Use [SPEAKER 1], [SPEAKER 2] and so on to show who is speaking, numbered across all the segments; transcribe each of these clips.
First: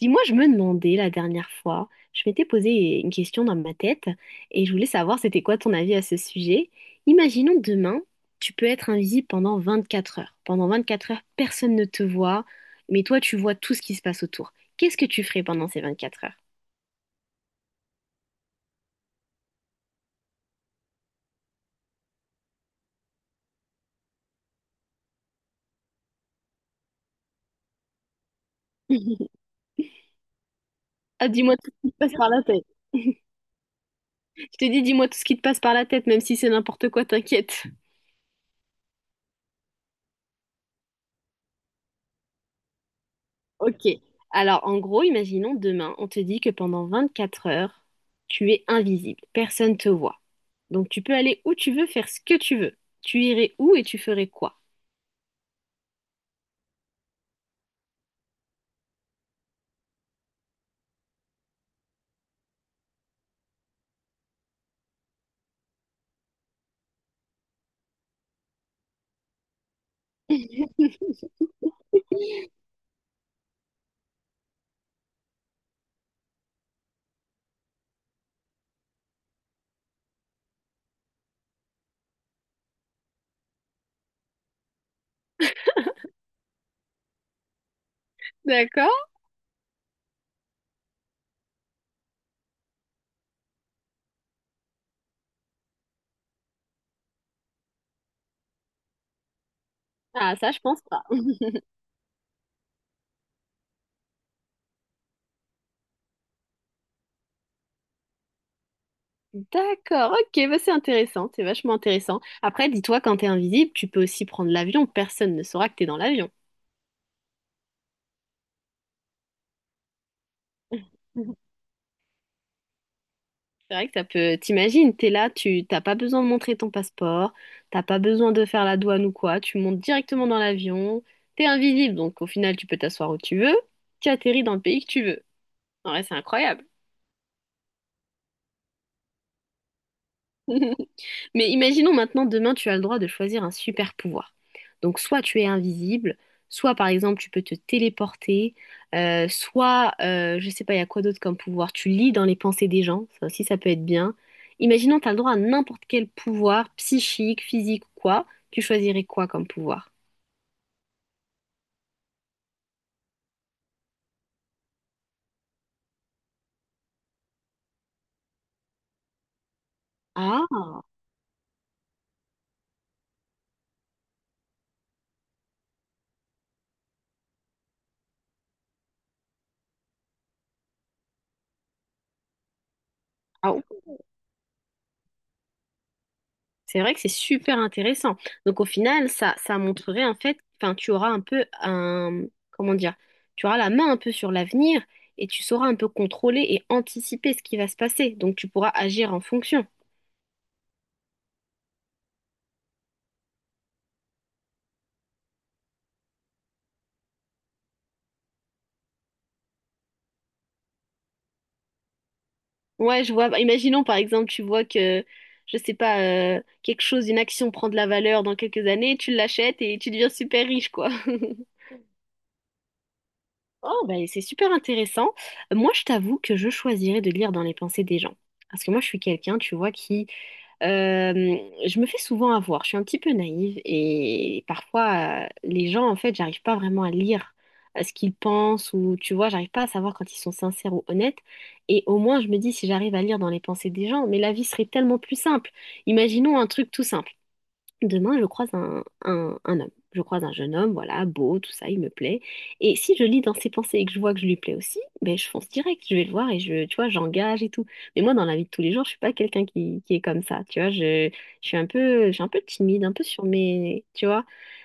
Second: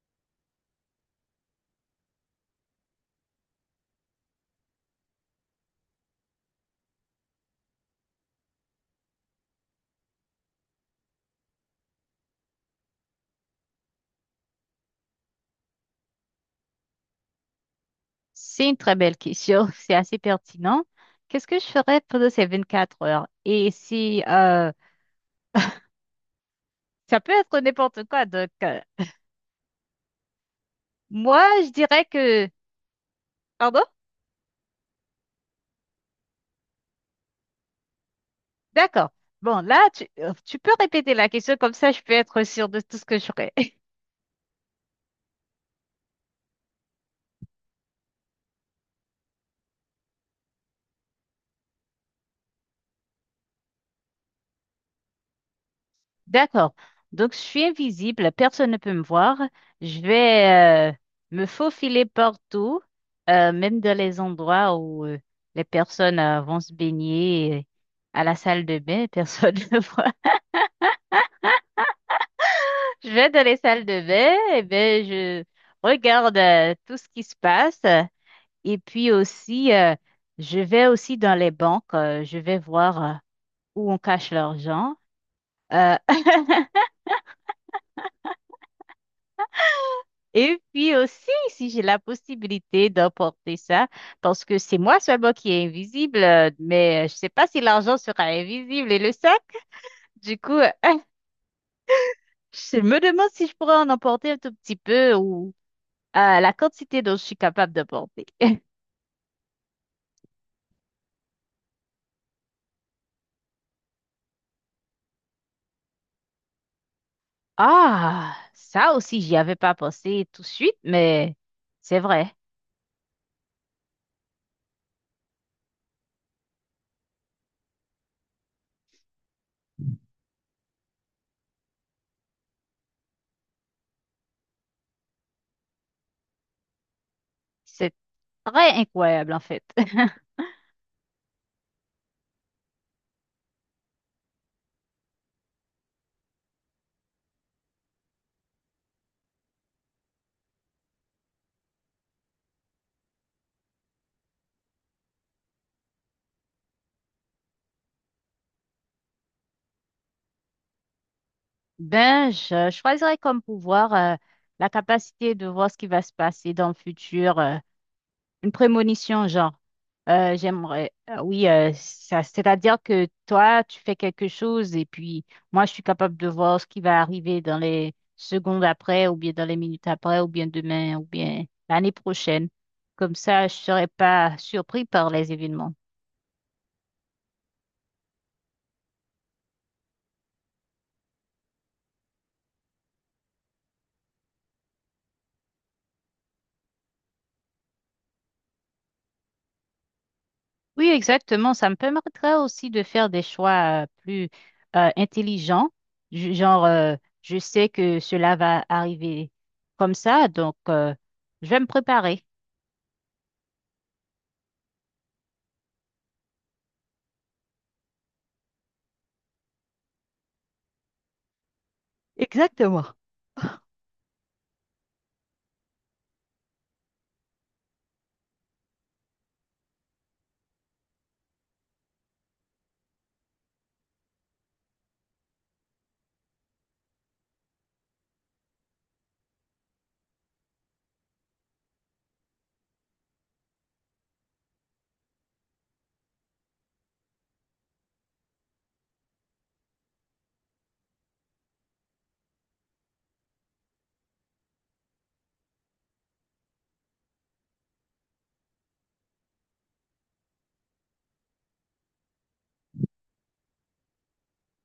[SPEAKER 1] Dis-moi, je me demandais la dernière fois, je m'étais posé une question dans ma tête et je voulais savoir c'était quoi ton avis à ce sujet. Imaginons demain, tu peux être invisible pendant 24 heures. Pendant 24 heures, personne ne te voit, mais toi, tu vois tout ce qui se passe autour. Qu'est-ce que tu ferais pendant ces 24 heures?
[SPEAKER 2] C'est une très belle question, c'est assez pertinent. Qu'est-ce que je ferais pendant ces 24 heures? Et si ça peut être n'importe quoi,
[SPEAKER 1] Ah,
[SPEAKER 2] moi
[SPEAKER 1] dis-moi
[SPEAKER 2] je
[SPEAKER 1] tout ce qui te
[SPEAKER 2] dirais
[SPEAKER 1] passe par la
[SPEAKER 2] que...
[SPEAKER 1] tête.
[SPEAKER 2] Pardon?
[SPEAKER 1] Je te dis, dis-moi tout ce qui te passe par la tête, même si c'est n'importe quoi, t'inquiète.
[SPEAKER 2] D'accord. Bon, là, tu peux répéter la question, comme ça je peux être sûre de tout ce que je ferais.
[SPEAKER 1] Ok. Alors, en gros, imaginons demain, on te dit que pendant 24 heures, tu es invisible, personne te voit. Donc, tu peux aller où tu veux, faire ce que tu veux. Tu irais où et tu ferais quoi?
[SPEAKER 2] D'accord. Donc je suis invisible, personne ne peut me voir. Je vais me faufiler partout, même dans les endroits où les personnes vont se baigner. À la salle de bain, personne ne voit. Je vais dans les salles de bain, et ben je regarde tout ce qui se passe. Et puis aussi, je vais aussi dans les banques, je vais voir où on cache l'argent. euh,
[SPEAKER 1] D'accord?
[SPEAKER 2] et puis aussi, si j'ai la possibilité d'emporter ça, parce que c'est moi seulement qui est invisible, mais je sais pas si l'argent sera invisible et le sac.
[SPEAKER 1] Ah,
[SPEAKER 2] Du
[SPEAKER 1] ça,
[SPEAKER 2] coup,
[SPEAKER 1] je
[SPEAKER 2] euh,
[SPEAKER 1] pense pas.
[SPEAKER 2] je me demande si je pourrais en emporter un tout petit peu ou la quantité dont je suis capable d'emporter.
[SPEAKER 1] D'accord, ok, bah c'est intéressant, c'est vachement intéressant. Après, dis-toi, quand t'es invisible, tu peux aussi prendre l'avion, personne ne saura que t'es dans l'avion.
[SPEAKER 2] Ah, ça aussi, j'y avais pas pensé tout de suite, mais c'est vrai.
[SPEAKER 1] C'est vrai que ça peut, t'imagines, t'es là, tu t'as pas besoin de montrer ton passeport, t'as pas besoin de faire la douane ou quoi, tu montes directement dans l'avion, t'es invisible, donc au final tu peux t'asseoir où tu veux, tu atterris dans le pays que tu veux. En vrai, c'est incroyable.
[SPEAKER 2] C'est très incroyable, en fait.
[SPEAKER 1] Mais imaginons maintenant, demain, tu as le droit de choisir un super pouvoir. Donc, soit tu es invisible, soit par exemple, tu peux te téléporter, soit, je sais pas, il y a quoi d'autre comme pouvoir. Tu lis dans les pensées des gens, ça aussi, ça peut être bien. Imaginons, tu as le droit à n'importe quel pouvoir, psychique, physique ou quoi. Tu choisirais quoi comme pouvoir?
[SPEAKER 2] Ben, je choisirais comme pouvoir la capacité de voir ce qui va se passer dans le futur. Une prémonition, genre,
[SPEAKER 1] Ah,
[SPEAKER 2] j'aimerais, oui, ça, c'est-à-dire que toi, tu fais quelque chose et puis moi, je suis capable de voir ce qui va arriver dans les secondes après, ou bien dans les minutes après, ou bien demain, ou bien l'année prochaine. Comme ça, je
[SPEAKER 1] ah.
[SPEAKER 2] serais pas surpris par les événements.
[SPEAKER 1] C'est vrai que c'est super intéressant. Donc au final, ça montrerait en fait, enfin, tu auras un peu un, comment dire, tu auras la main un peu sur l'avenir et tu sauras un peu contrôler et anticiper ce qui va se passer. Donc tu pourras agir en fonction.
[SPEAKER 2] Oui, exactement. Ça me permettrait aussi de faire des choix plus intelligents. Genre, je sais que cela va arriver comme ça, donc je vais me préparer.
[SPEAKER 1] Ouais, je vois. Bah, imaginons par exemple, tu vois que, je sais pas, quelque chose, une action prend de la valeur dans quelques années, tu l'achètes et tu deviens super riche, quoi.
[SPEAKER 2] Exactement.
[SPEAKER 1] Oh, ben, c'est super intéressant. Moi, je t'avoue que je choisirais de lire dans les pensées des gens. Parce que moi, je suis quelqu'un, tu vois, qui... euh, je me fais souvent avoir. Je suis un petit peu naïve et parfois, les gens, en fait, j'arrive pas vraiment à lire ce qu'ils pensent ou, tu vois, j'arrive pas à savoir quand ils sont sincères ou honnêtes. Et au moins, je me dis, si j'arrive à lire dans les pensées des gens, mais la vie serait tellement plus simple. Imaginons un truc tout simple. Demain, je croise un homme. Je croise un jeune homme, voilà, beau, tout ça, il me plaît. Et si je lis dans ses pensées et que je vois que je lui plais aussi, ben je fonce direct, je vais le voir et je, tu vois, j'engage et tout. Mais moi, dans la vie de tous les jours, je suis pas quelqu'un qui est comme ça, tu vois. Je suis un peu, je suis un peu timide, un peu sur mes, tu vois.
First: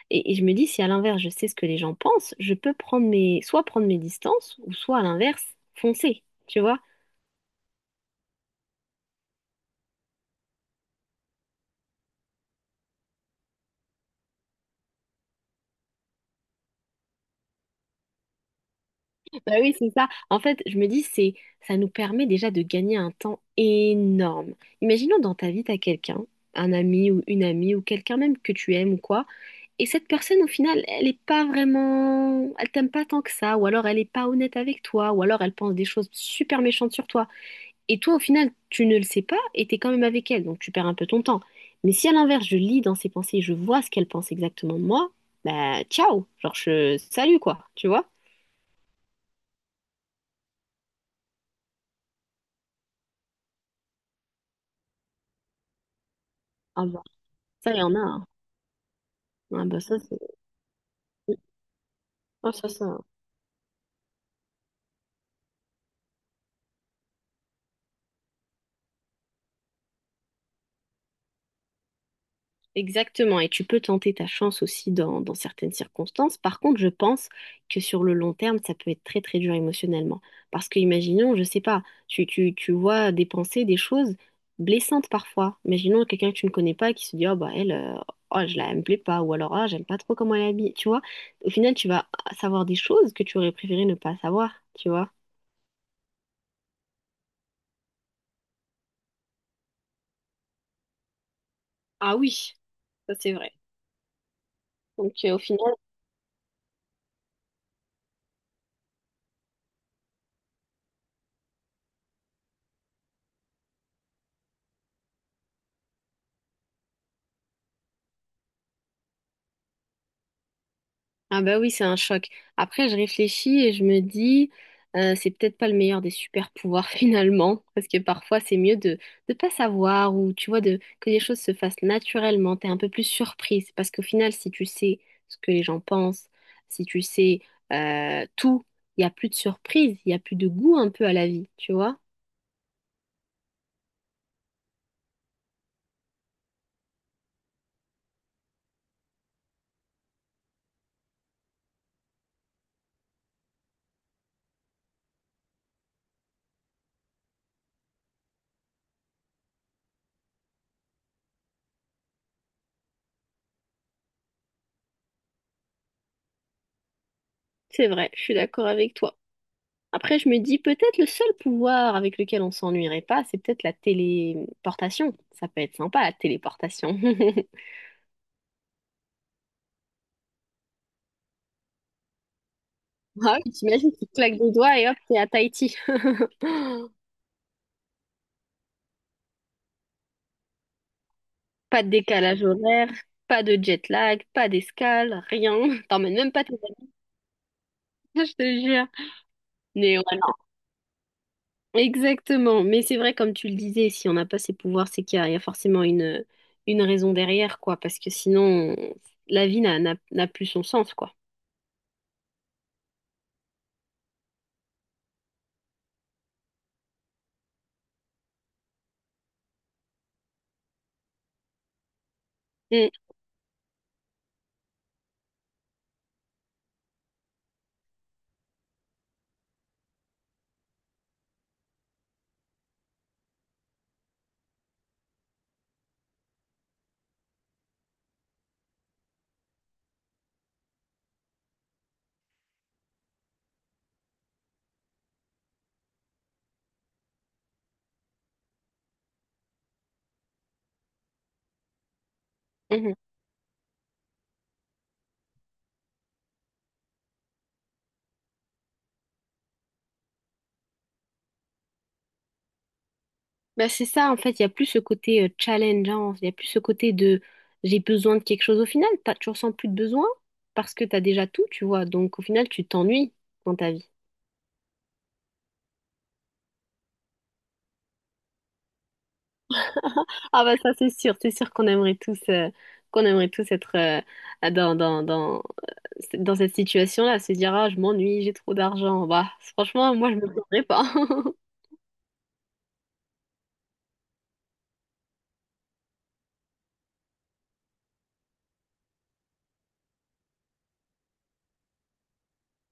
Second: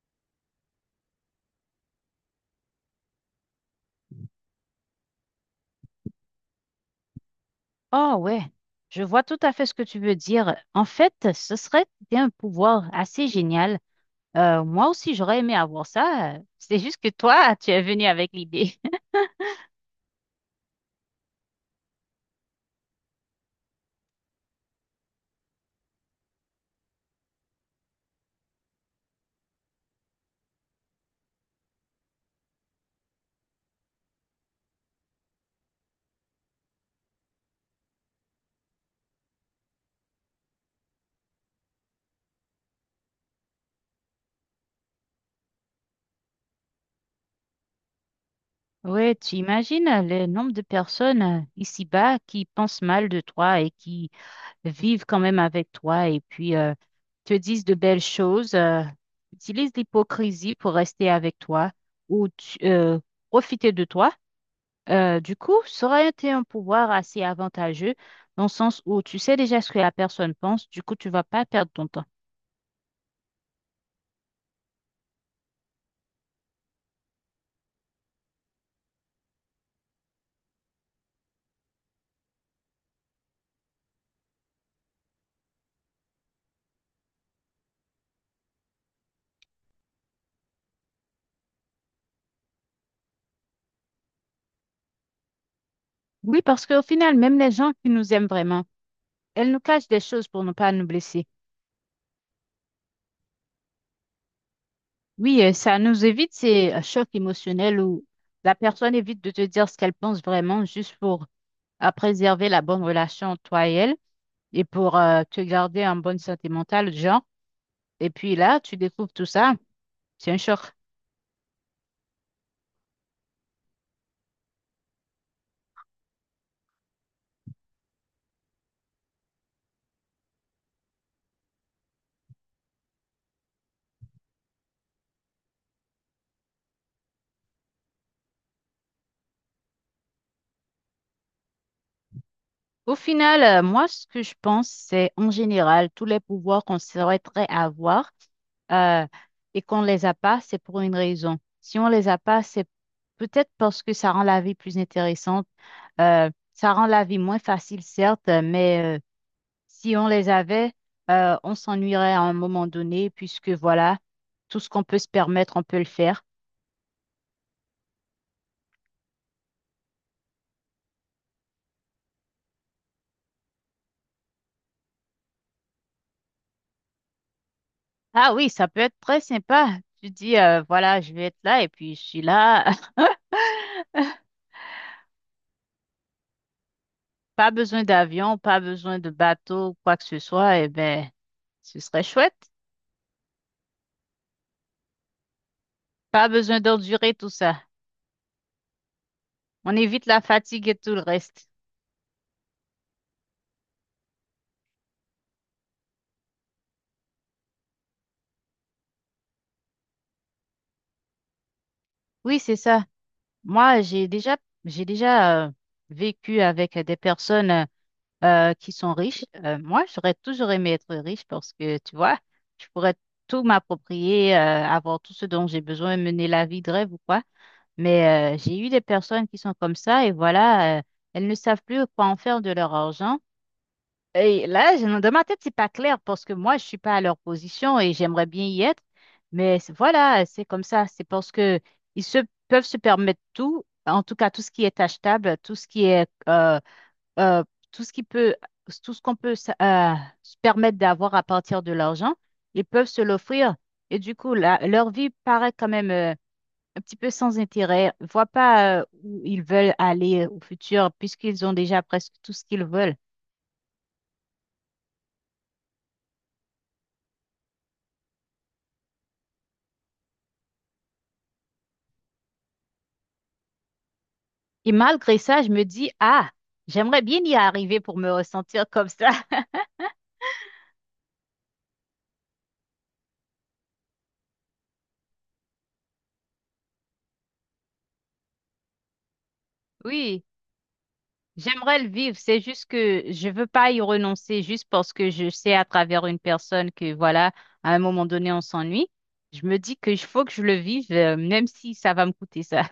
[SPEAKER 1] Et je me dis, si à l'inverse, je sais ce que les gens pensent, je peux prendre mes, soit prendre mes distances, ou soit à l'inverse, foncer, tu vois.
[SPEAKER 2] Oh ouais, je vois tout à fait ce que tu veux dire. En fait, ce serait un pouvoir assez génial. Moi aussi, j'aurais aimé avoir ça. C'est juste que toi, tu es venu avec l'idée.
[SPEAKER 1] Bah oui, c'est ça. En fait, je me dis, c'est, ça nous permet déjà de gagner un temps énorme. Imaginons dans ta vie, t'as quelqu'un, un ami ou une amie ou quelqu'un même que tu aimes ou quoi, et cette personne, au final, elle est pas vraiment, elle t'aime pas tant que ça, ou alors elle est pas honnête avec toi, ou alors elle pense des choses super méchantes sur toi. Et toi, au final, tu ne le sais pas et t'es quand même avec elle, donc tu perds un peu ton temps. Mais si à l'inverse, je lis dans ses pensées, je vois ce qu'elle pense exactement de moi, bah ciao, genre je, salut quoi, tu vois?
[SPEAKER 2] Ouais, tu imagines le nombre de personnes ici-bas qui pensent mal de toi et qui vivent quand même avec toi et puis
[SPEAKER 1] Ah bah,
[SPEAKER 2] te disent
[SPEAKER 1] ça,
[SPEAKER 2] de
[SPEAKER 1] il y en a,
[SPEAKER 2] belles
[SPEAKER 1] hein.
[SPEAKER 2] choses,
[SPEAKER 1] Ah
[SPEAKER 2] utilisent
[SPEAKER 1] bah ça, c'est...
[SPEAKER 2] l'hypocrisie pour rester avec toi ou
[SPEAKER 1] Ah, ça, ça.
[SPEAKER 2] profiter de toi. Du coup, ça aurait été un pouvoir assez avantageux dans le sens où tu sais déjà ce que la personne pense, du coup, tu vas pas perdre ton temps.
[SPEAKER 1] Exactement. Et tu peux tenter ta chance aussi dans, certaines circonstances. Par contre, je pense que sur le long terme, ça peut être très très dur émotionnellement. Parce que imaginons, je sais pas, tu vois des pensées, des choses blessantes parfois. Imaginons quelqu'un que tu ne connais pas qui se dit, oh bah elle, oh, je la, elle me plaît pas. Ou alors, ah, j'aime pas trop comment elle est habillée. Tu vois, au final, tu vas savoir des choses que tu aurais préféré ne pas savoir. Tu vois.
[SPEAKER 2] Oui, parce qu'au final, même les gens qui nous aiment vraiment, elles nous cachent des choses pour ne pas nous blesser.
[SPEAKER 1] Ah oui, ça c'est vrai. Donc, au
[SPEAKER 2] Oui,
[SPEAKER 1] final,
[SPEAKER 2] ça nous évite ces chocs émotionnels où la personne évite de te dire ce qu'elle pense vraiment juste pour préserver la bonne relation entre toi et elle et pour te garder en bonne santé mentale, genre. Et puis là, tu découvres tout ça, c'est un choc.
[SPEAKER 1] ah bah oui, c'est un choc. Après, je réfléchis et je me dis, c'est peut-être pas le meilleur des super pouvoirs finalement, parce que parfois c'est mieux de ne pas savoir ou tu vois de que les choses se fassent naturellement. T'es un peu plus surprise parce qu'au final, si tu sais ce que les gens pensent, si tu sais tout, il y a plus de surprise, il y a plus de goût un peu à la vie, tu vois?
[SPEAKER 2] Au final, moi, ce que je pense, c'est en général, tous les pouvoirs qu'on souhaiterait avoir euh, et qu'on ne les a pas, c'est pour une raison. Si on ne les a pas, c'est peut-être parce que ça rend la vie plus intéressante. Ça rend la vie moins facile, certes, mais si on les avait, on s'ennuierait à un moment donné, puisque voilà, tout ce qu'on peut se permettre, on peut le faire.
[SPEAKER 1] C'est vrai, je suis d'accord avec toi. Après, je me dis peut-être le seul pouvoir avec lequel on s'ennuierait pas, c'est peut-être la téléportation. Ça peut être sympa, la téléportation.
[SPEAKER 2] Ah oui, ça peut être très sympa. Tu dis, voilà, je vais être là et puis je suis là.
[SPEAKER 1] Ah oui, t'imagines, tu claques des doigts et hop, t'es à Tahiti.
[SPEAKER 2] Pas besoin d'avion, pas besoin de bateau, quoi que ce soit, eh ben, ce
[SPEAKER 1] Pas de
[SPEAKER 2] serait
[SPEAKER 1] décalage
[SPEAKER 2] chouette.
[SPEAKER 1] horaire, pas de jet lag, pas d'escale, rien. T'emmènes
[SPEAKER 2] Pas
[SPEAKER 1] même pas tes
[SPEAKER 2] besoin d'endurer tout ça.
[SPEAKER 1] bagages, je te jure.
[SPEAKER 2] On
[SPEAKER 1] Mais ouais,
[SPEAKER 2] évite la
[SPEAKER 1] non.
[SPEAKER 2] fatigue et tout le reste.
[SPEAKER 1] Exactement. Mais c'est vrai, comme tu le disais, si on n'a pas ces pouvoirs, c'est qu'il y a, forcément une, raison derrière, quoi. Parce que sinon, la vie n'a plus son sens, quoi.
[SPEAKER 2] Oui, c'est ça. Moi, j'ai déjà vécu avec des personnes qui sont riches. Moi, j'aurais toujours aimé être riche parce que, tu vois, je
[SPEAKER 1] Mm.
[SPEAKER 2] pourrais tout m'approprier, avoir tout ce dont j'ai besoin, mener la vie de rêve ou quoi. Mais j'ai eu des personnes qui sont comme ça et voilà, elles ne savent plus quoi en faire de leur argent. Et là, dans ma tête, c'est pas clair parce que moi, je suis pas à leur position et j'aimerais bien y être. Mais voilà, c'est comme ça. C'est parce que ils se peuvent se permettre tout, en tout cas tout ce qui est achetable, tout ce qui est, euh, tout ce qui peut, tout ce qu'on peut se permettre d'avoir à partir de l'argent, ils
[SPEAKER 1] Mm,
[SPEAKER 2] peuvent
[SPEAKER 1] mm.
[SPEAKER 2] se l'offrir. Et du coup, leur vie paraît quand même un petit peu sans intérêt. Ils voient pas où ils veulent aller au futur puisqu'ils ont déjà presque tout ce qu'ils veulent.
[SPEAKER 1] Bah c'est ça, en fait, il y a plus ce côté challenge, hein, il y a plus ce côté de j'ai besoin de quelque chose au final, t'as, tu ressens plus de besoin parce que tu as déjà tout, tu vois, donc au final, tu t'ennuies dans ta vie.
[SPEAKER 2] Et malgré ça, je me dis, ah, j'aimerais bien y arriver pour me ressentir comme ça.
[SPEAKER 1] Ah bah ça, c'est sûr qu'on aimerait tous être dans, dans cette situation-là, se dire, ah, je m'ennuie, j'ai trop d'argent. Bah, franchement, moi, je me
[SPEAKER 2] Oui,
[SPEAKER 1] plaindrais pas.
[SPEAKER 2] j'aimerais le vivre. C'est juste que je veux pas y renoncer juste parce que je sais à travers une personne que, voilà, à un moment donné, on s'ennuie. Je me dis qu'il faut que je le vive, même si ça va me coûter ça.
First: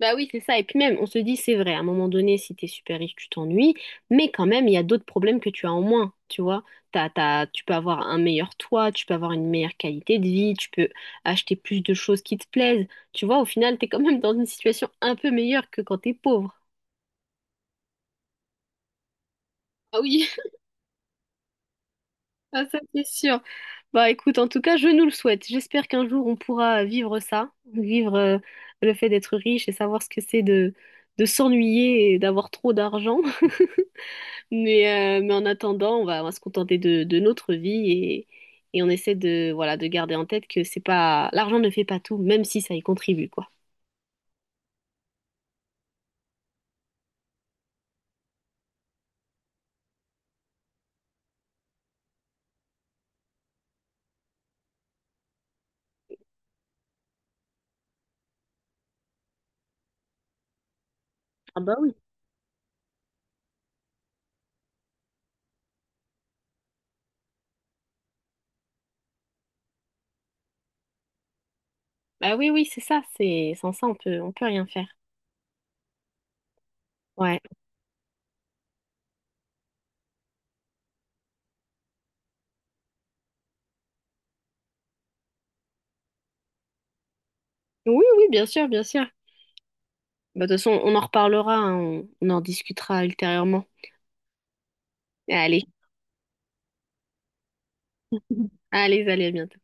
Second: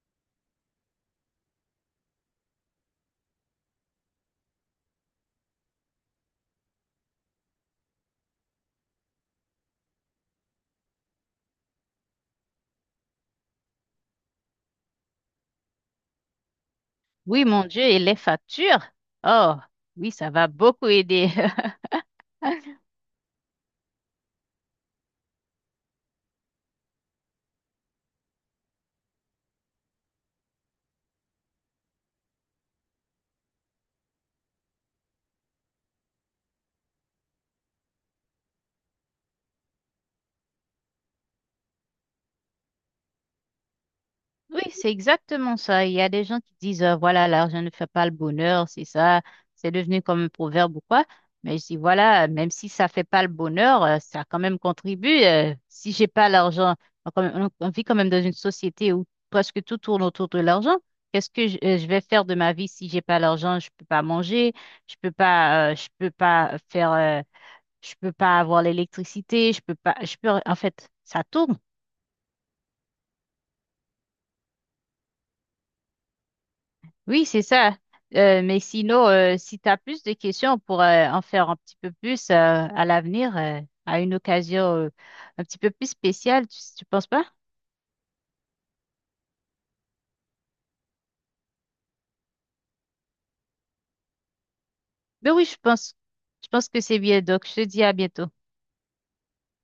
[SPEAKER 1] Bah oui, c'est ça. Et puis même, on se dit, c'est vrai, à un moment donné, si t'es super riche, tu t'ennuies, mais quand même, il y a d'autres problèmes que tu as en moins, tu vois. Tu peux avoir un meilleur toit, tu peux avoir une meilleure qualité de vie, tu peux acheter plus de choses qui te plaisent. Tu vois, au final, t'es quand même dans une situation un peu meilleure que quand t'es pauvre.
[SPEAKER 2] Oui, mon Dieu, et les factures. Oh,
[SPEAKER 1] Ah
[SPEAKER 2] oui,
[SPEAKER 1] oui,
[SPEAKER 2] ça va beaucoup aider.
[SPEAKER 1] ah, ça c'est sûr. Bah écoute, en tout cas, je nous le souhaite. J'espère qu'un jour, on pourra vivre ça, vivre le fait d'être riche et savoir ce que c'est de, s'ennuyer et d'avoir trop d'argent. Mais en attendant, on va se contenter de, notre vie et on essaie de, voilà, de garder en tête que c'est pas, l'argent ne fait pas tout, même si ça y contribue, quoi.
[SPEAKER 2] Oui, c'est exactement ça. Il y a des gens qui disent, voilà, l'argent ne fait pas le bonheur, c'est ça, c'est devenu comme un proverbe ou quoi. Mais je dis, voilà, même si ça fait pas le bonheur, ça quand même contribue. Si j'ai pas l'argent, on, quand même- on vit quand même dans une société où presque tout tourne autour de l'argent. Qu'est-ce que
[SPEAKER 1] Ah bah
[SPEAKER 2] je
[SPEAKER 1] oui.
[SPEAKER 2] vais faire de ma vie si j'ai pas l'argent? Je peux pas manger, je peux pas faire, je peux pas avoir l'électricité, je peux pas, je peux, en fait, ça tourne.
[SPEAKER 1] Bah oui, oui, c'est ça, c'est sans ça, on peut rien faire.
[SPEAKER 2] Oui,
[SPEAKER 1] Ouais.
[SPEAKER 2] c'est ça. Mais sinon, si tu as plus de questions, on pourrait en faire un petit peu plus à l'avenir, à une occasion un petit peu plus spéciale, tu penses pas?
[SPEAKER 1] Oui, oui, bien sûr, bien sûr. Bah, de toute façon, on en reparlera, hein, on en discutera ultérieurement.
[SPEAKER 2] Mais oui,
[SPEAKER 1] Allez,
[SPEAKER 2] je pense que c'est bien. Donc, je te dis à bientôt.
[SPEAKER 1] allez, allez, à bientôt.